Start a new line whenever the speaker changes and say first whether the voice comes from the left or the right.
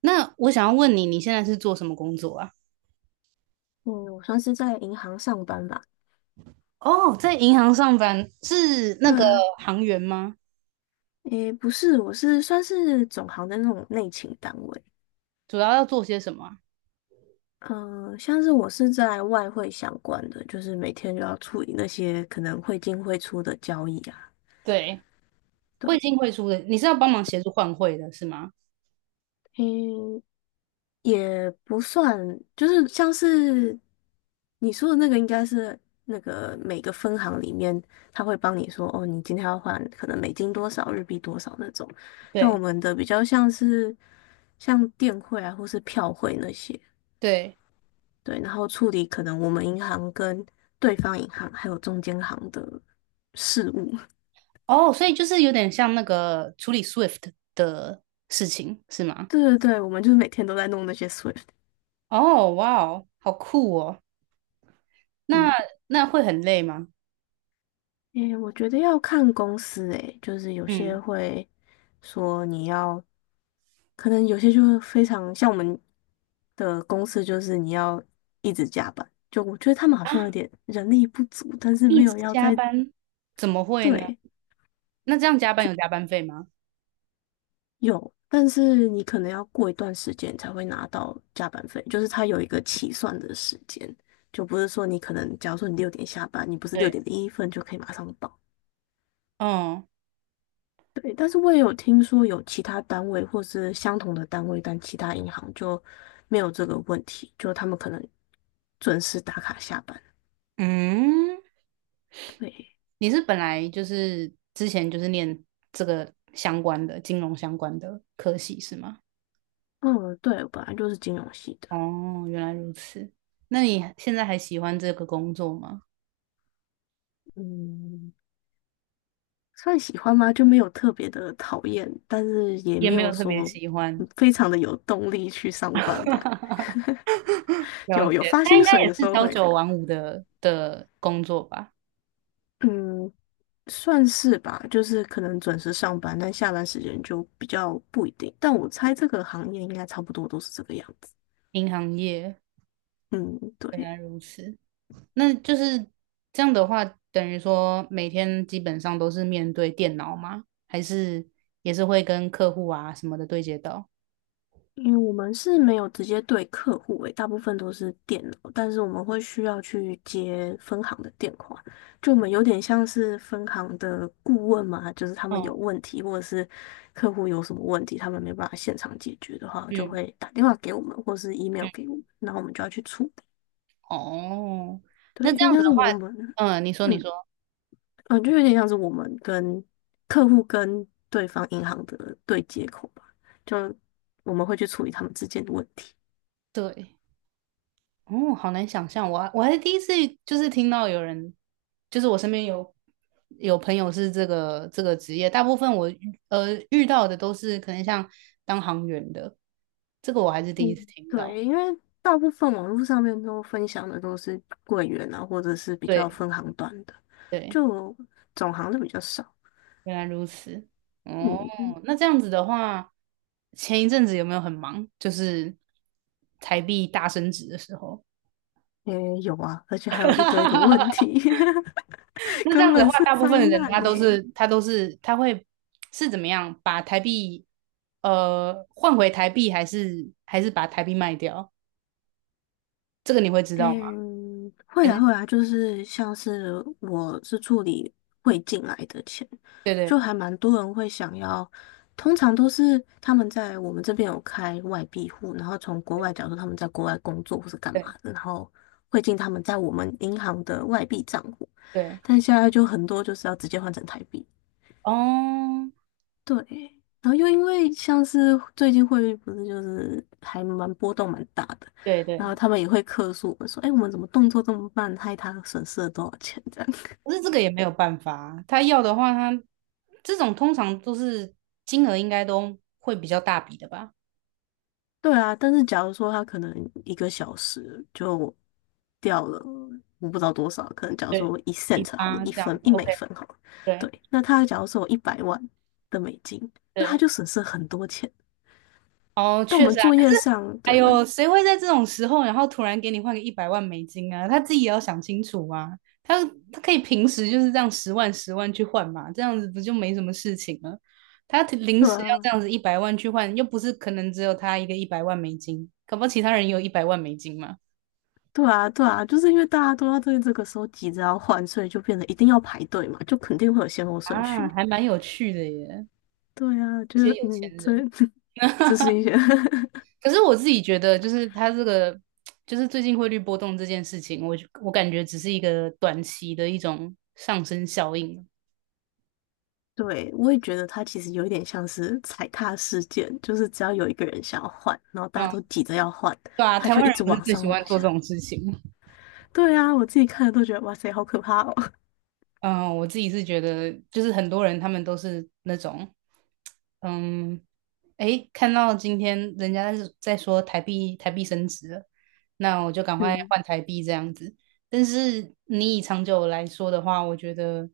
right: 那我想要问你，你现在是做什么工作啊？
left: 嗯，我算是在银行上班吧。
right: 哦，在银行上班是那
left: 对
right: 个
left: 啊，
right: 行员吗？
left: 诶，不是，我是算是总行的那种内勤单位。
right: 主要要做些什么啊？
left: 嗯、像是我是在外汇相关的，就是每天就要处理那些可能汇进汇出的交易啊。
right: 对，汇
left: 对，
right: 进汇出的，你是要帮忙协助换汇的是吗？
left: 嗯。也不算，就是像是你说的那个，应该是那个每个分行里面，他会帮你说，哦，你今天要换可能美金多少，日币多少那种。但
right: 对
left: 我们的比较像是像电汇啊，或是票汇那些，
right: 对，
left: 对，然后处理可能我们银行跟对方银行还有中间行的事务。
right: 哦，所以就是有点像那个处理 SWIFT 的事情是吗？
left: 对对对，我们就是每天都在弄那些 SWIFT。
right: 哦，哇哦，好酷哦！
left: 嗯。
right: 那那会很累吗？
left: 诶，我觉得要看公司诶，就是有些
right: 嗯
left: 会说你要，可能有些就非常像我们的公司，就是你要一直加班。就我觉得他们好像有
right: 啊，
left: 点人力不足，但是
right: 一
left: 没
right: 直
left: 有要
right: 加
left: 在，
right: 班，怎么会呢？
left: 对，
right: 那这样加班有加班费吗？
left: 有，但是你可能要过一段时间才会拿到加班费，就是它有一个起算的时间，就不是说你可能假如说你六点下班，你不是六
right: 对，
left: 点零一分就可以马上到。
right: 哦，
left: 对，但是我也有听说有其他单位或是相同的单位，但其他银行就没有这个问题，就他们可能准时打卡下班。
right: 嗯。
left: 对，
right: 你是本来就是之前就是念这个相关的金融相关的科系是吗？
left: 嗯，对，我本来就是金融系的，
right: 哦，原来如此。那你现在还喜欢这个工作吗？
left: 嗯，算喜欢吗？就没有特别的讨厌，但是也
right: 也
left: 没
right: 没
left: 有
right: 有特别
left: 说
right: 喜欢，
left: 非常的有动力去上班这样。
right: 了
left: 有
right: 解。
left: 发
right: 他
left: 薪
right: 应该
left: 水
right: 也
left: 的时
right: 是
left: 候
right: 朝
left: 会有，
right: 九晚五的工作吧？
left: 嗯，算是吧，就是可能准时上班，但下班时间就比较不一定。但我猜这个行业应该差不多都是这个样子。
right: 银行业，
left: 嗯，
right: 原
left: 对，
right: 来如此。那就是这样的话，等于说每天基本上都是面对电脑吗？还是也是会跟客户啊什么的对接到？
left: 因为我们是没有直接对客户诶，大部分都是电脑，但是我们会需要去接分行的电话，就我们有点像是分行的顾问嘛，就是他们有
right: 嗯
left: 问题或者是客户有什么问题，他们没办法现场解决的话，
right: 嗯
left: 就
right: 嗯
left: 会打电话给我们或是 email 给我们，然后我们就要去处理。
right: 哦，
left: 对，
right: 那
left: 有
right: 这
left: 点
right: 样子
left: 像是
right: 的话，
left: 我们。
right: 嗯，你说你
left: 嗯，
right: 说，
left: 嗯，就有点像是我们跟客户跟对方银行的对接口吧，就我们会去处理他们之间的问题。
right: 对，哦，好难想象，我还是第一次就是听到有人，就是我身边有朋友是这个职业，大部分我遇到的都是可能像当航员的，这个我还是第一
left: 嗯，
right: 次听到。
left: 对，因为大部分网络上面都分享的都是柜员啊，或者是比较
right: 对
left: 分行端的，
right: 对，
left: 就总行的比较少。
right: 原来如此。哦，
left: 嗯，
right: 那这样子的话，前一阵子有没有很忙？就是台币大升值的时候。
left: 也有啊，而且还有一堆的问 题，
right: 那这样
left: 根
right: 子的
left: 本
right: 话，
left: 是
right: 大部
left: 灾
right: 分的人
left: 难
right: 他都
left: 呢。
right: 是他都是他会是怎么样把台币换回台币，还是把台币卖掉？这个你会知道吗？
left: 嗯，会
right: 还
left: 啊
right: 是
left: 会啊，就是像是我是处理汇进来的钱，
right: 对对
left: 就还蛮多人会想要，通常都是他们在我们这边有开外币户，然后从国外，
right: 对
left: 假如说他们在国外工作或是干嘛
right: 对
left: 的，然后汇进他们在我们银行的外币账户，
right: 对
left: 但现在就很多就是要直接换成台币。
right: 哦，
left: 对，然后又因为像是最近汇率不是就是还蛮波动蛮大的，
right: 对
left: 然
right: 对，
left: 后他们也会客诉我们说，哎，我们怎么动作这么慢，害他损失了多少钱这样。
right: 可是这个也没有办法啊，他要的话他，这种通常都是金额应该都会比较大笔的吧？
left: 对啊，但是假如说他可能一个小时就掉了，我不知道多少，可能假如
right: 对，
left: 说一
right: 一
left: cent 好了，
right: 八
left: 一
right: 这样
left: 分
right: 子
left: 一美
right: ，OK,
left: 分好了，
right: 对
left: 对，那他假如说有100万的美金，那他
right: 对。
left: 就损失了很多钱。
right: 哦，
left: 但我
right: 确
left: 们
right: 实啊，
left: 作
right: 可
left: 业
right: 是，
left: 上，
right: 哎
left: 对
right: 呦，谁会在这种时候，然后突然给你换个一百万美金啊？他自己也要想清楚啊。他他可以平时就是这样十万十万去换嘛，这样子不就没什么事情了？他临
left: 对
right: 时要
left: 啊，
right: 这样子一百万去换，又不是可能只有他一个一百万美金，搞不好其他人也有一百万美金嘛。
left: 对啊，对啊，就是因为大家都要对这个时候急着要换，所以就变得一定要排队嘛，就肯定会有先后顺序。
right: 啊，还蛮有趣的耶，
left: 对啊，就
right: 这些
left: 是
right: 有钱
left: 嗯，这
right: 人。
left: 这是一 些
right: 可是我自己觉得，就是它这个，就是最近汇率波动这件事情，我感觉只是一个短期的一种上升效应。
left: 对，我也觉得它其实有一点像是踩踏事件，就是只要有一个人想要换，然后大家
right: 嗯，
left: 都急着要换，
right: 对啊，
left: 他
right: 台
left: 就
right: 湾
left: 一
right: 人
left: 直
right: 不是
left: 往
right: 最喜
left: 上
right: 欢
left: 往
right: 做这
left: 下。
right: 种事情。
left: 对啊，我自己看了都觉得哇塞，好可怕哦。
right: 嗯，我自己是觉得，就是很多人他们都是那种，嗯，诶，看到今天人家是在说台币升值了，那我就赶 快
left: 嗯
right: 换台币这样子。但是你以长久来说的话，我觉得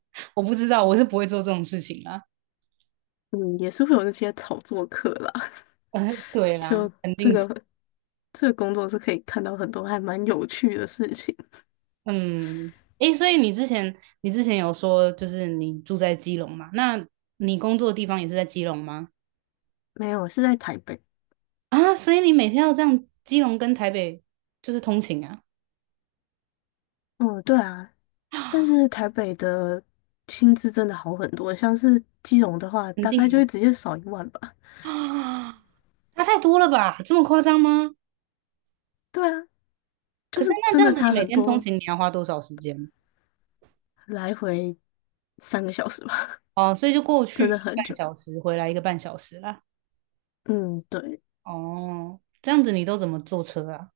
right: 我不知道，我是不会做这种事情啊。
left: 嗯，也是会有那些炒作客啦，
right: 对 啦，
left: 就
right: 肯
left: 这
right: 定是
left: 个这个工作是可以看到很多还蛮有趣的事情。
right: 嗯，诶，所以你之前有说就是你住在基隆嘛？那你工作的地方也是在基隆吗？
left: 没有，是在台北。
right: 啊，所以你每天要这样基隆跟台北就是通勤啊，
left: 嗯，对啊，但是台北的薪资真的好很多，像是基隆的话，
right: 肯
left: 大概
right: 定
left: 就会
right: 哦
left: 直接少1万吧。
right: 啊，差太多了吧？这么夸张吗？
left: 对啊，就
right: 可是
left: 是
right: 那
left: 真
right: 这
left: 的
right: 样子，你
left: 差
right: 每
left: 很
right: 天通
left: 多，
right: 勤你要花多少时间？
left: 来回3个小时吧，
right: 哦，所以就过 去
left: 真
right: 一个
left: 的很
right: 半
left: 久。
right: 小时，回来一个半小时啦。
left: 嗯，对，
right: 哦，这样子你都怎么坐车啊？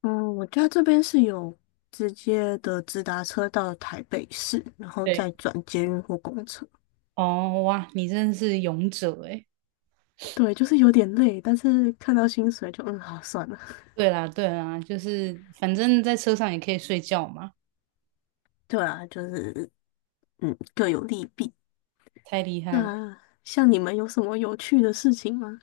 left: 嗯，我家这边是有直接的直达车到台北市，然后
right: 对，
left: 再转捷运或公车。
right: 哦，哇，你真的是勇者诶。
left: 对，就是有点累，但是看到薪水就嗯，好算了。
right: 对啦，对啦，就是反正在车上也可以睡觉嘛，
left: 对啊，就是嗯，各有利弊。
right: 太厉害了。
left: 那像你们有什么有趣的事情吗？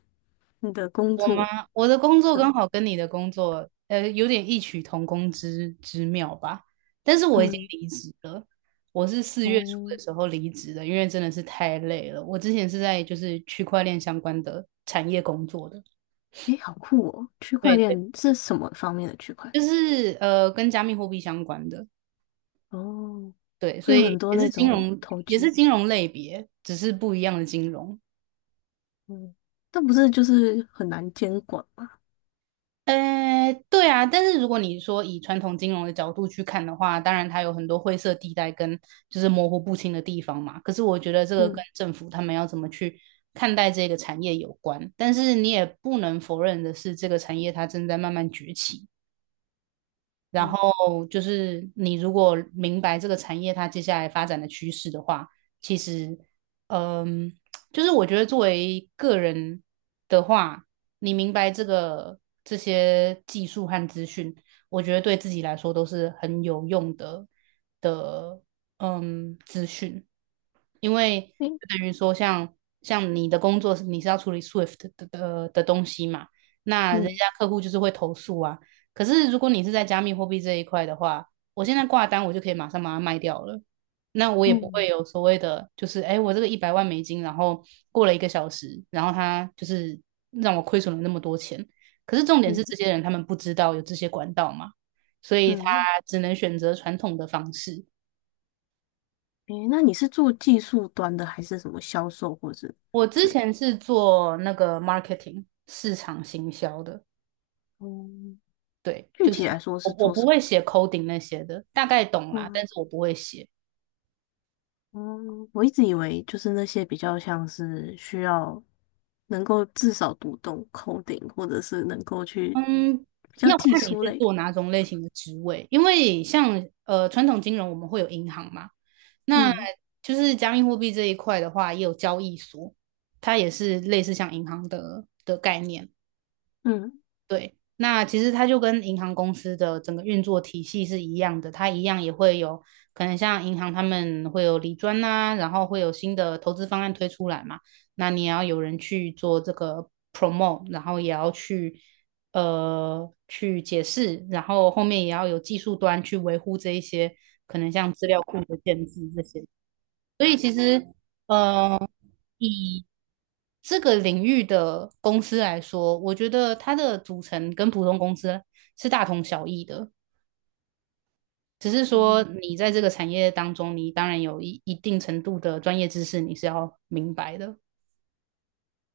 left: 你的工
right: 我吗？
left: 作？
right: 我的工作刚
left: 嗯
right: 好跟你的工作，呃，有点异曲同工之妙吧。但是我已经
left: 嗯
right: 离职了，我是四月初的
left: 哦，
right: 时候离职的，因为真的是太累了。我之前是在就是区块链相关的产业工作的，
left: 诶，好酷哦！区块
right: 对，
left: 链是什么方面的区块
right: 就
left: 链？
right: 是跟加密货币相关的，
left: 哦，
right: 对，
left: 会
right: 所
left: 有很
right: 以
left: 多
right: 也
left: 那
right: 是金
left: 种
right: 融，
left: 投
right: 也是
left: 机，
right: 金融类别，只是不一样的金融。
left: 嗯，但不是就是很难监管吗？
right: 对啊，但是如果你说以传统金融的角度去看的话，当然它有很多灰色地带跟就是模糊不清的地方嘛。可是我觉得这个跟
left: 嗯
right: 政府他们要怎么去看待这个产业有关，但是你也不能否认的是，这个产业它正在慢慢崛起。然
left: 嗯
right: 后就是你如果明白这个产业它接下来发展的趋势的话，其实，嗯，就是我觉得作为个人的话，你明白这些技术和资讯，我觉得对自己来说都是很有用的，嗯，资讯，因为
left: 诶
right: 就等于说像你的工作是你是要处理 Swift 的东西嘛，那人
left: 嗯
right: 家客户就是会投诉啊。可是如果你是在加密货币这一块的话，我现在挂单，我就可以马上把它卖掉了。那我也不
left: 嗯
right: 会有所谓的，就是哎，我这个一百万美金，然后过了一个小时，然后它就是让我亏损了那么多钱。可是重点
left: 嗯
right: 是，这些人他们不知道有这些管道嘛，所以他
left: 嗯，
right: 只能选择传统的方式。
left: 诶，那你是做技术端的还是什么销售或者
right: 我
left: 之
right: 之
left: 类？
right: 前是做那个 marketing 市场行销的，
left: 哦，
right: 对，
left: 具
right: 就是
left: 体来说
right: 我
left: 是
right: 我
left: 做
right: 不
left: 什
right: 会
left: 么？
right: 写 coding 那些的，大概懂啦，
left: 嗯。
right: 但是我不会写。
left: 嗯，我一直以为就是那些比较像是需要能够至少读懂 coding,或者是能够去
right: 嗯，
left: 比较
right: 要
left: 技
right: 看你
left: 术
right: 是
left: 类。
right: 做哪种类型的职位，因为像传统金融我们会有银行嘛，那
left: 嗯
right: 就是加密货币这一块的话，也有交易所，它也是类似像银行的概念。
left: 嗯
right: 对，那其实它就跟银行公司的整个运作体系是一样的，它一样也会有可能像银行他们会有理专呐、然后会有新的投资方案推出来嘛，那你也要有人去做这个 promote,然后也要去去解释，然后后面也要有技术端去维护这一些可能像资料库的建制这些，所以其实呃以这个领域的公司来说，我觉得它的组成跟普通公司是大同小异的，只是说
left: 嗯，
right: 嗯你在这个产业当中，你当然有一定程度的专业知识，你是要明白的。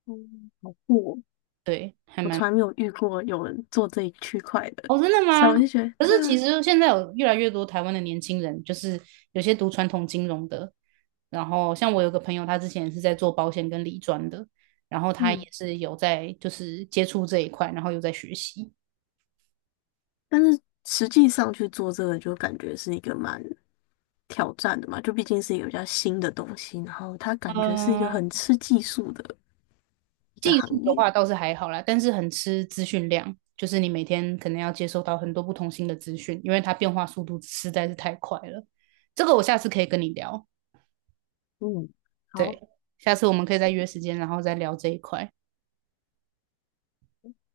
left: 嗯，好酷哦！
right: 对，还
left: 我
right: 蛮……
left: 从来没有遇过有人做这一区块的，
right: 哦，真的
left: 所以
right: 吗？
left: 我就觉得
right: 可
left: 对
right: 是其
left: 啊，
right: 实现在有越来越多台湾的年轻人，就是有些读传统金融的，然后像我有个朋友，他之前是在做保险跟理专的，然后他
left: 嗯，
right: 也是有在就是接触这一块，然后有在学习。
left: 但是实际上去做这个就感觉是一个蛮挑战的嘛，就毕竟是一家新的东西，然后它感觉是一个很
right: 嗯。
left: 吃技术的一个
right: 技
left: 行
right: 术的
left: 业。
right: 话倒是还好啦，但是很吃资讯量，就是你每天可能要接收到很多不同新的资讯，因为它变化速度实在是太快了。这个我下次可以跟你聊，
left: 嗯，好。
right: 对，下次我们可以再约时间，然后再聊这一块。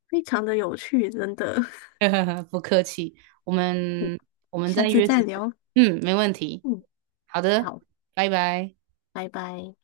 left: 非常的有趣，真的。
right: 不客气，我
left: 嗯
right: 们我们
left: 下
right: 再
left: 次
right: 约时
left: 再
right: 间，
left: 聊。
right: 嗯，没问题。
left: 嗯，
right: 好的，
left: 好，
right: 拜拜。
left: 拜拜。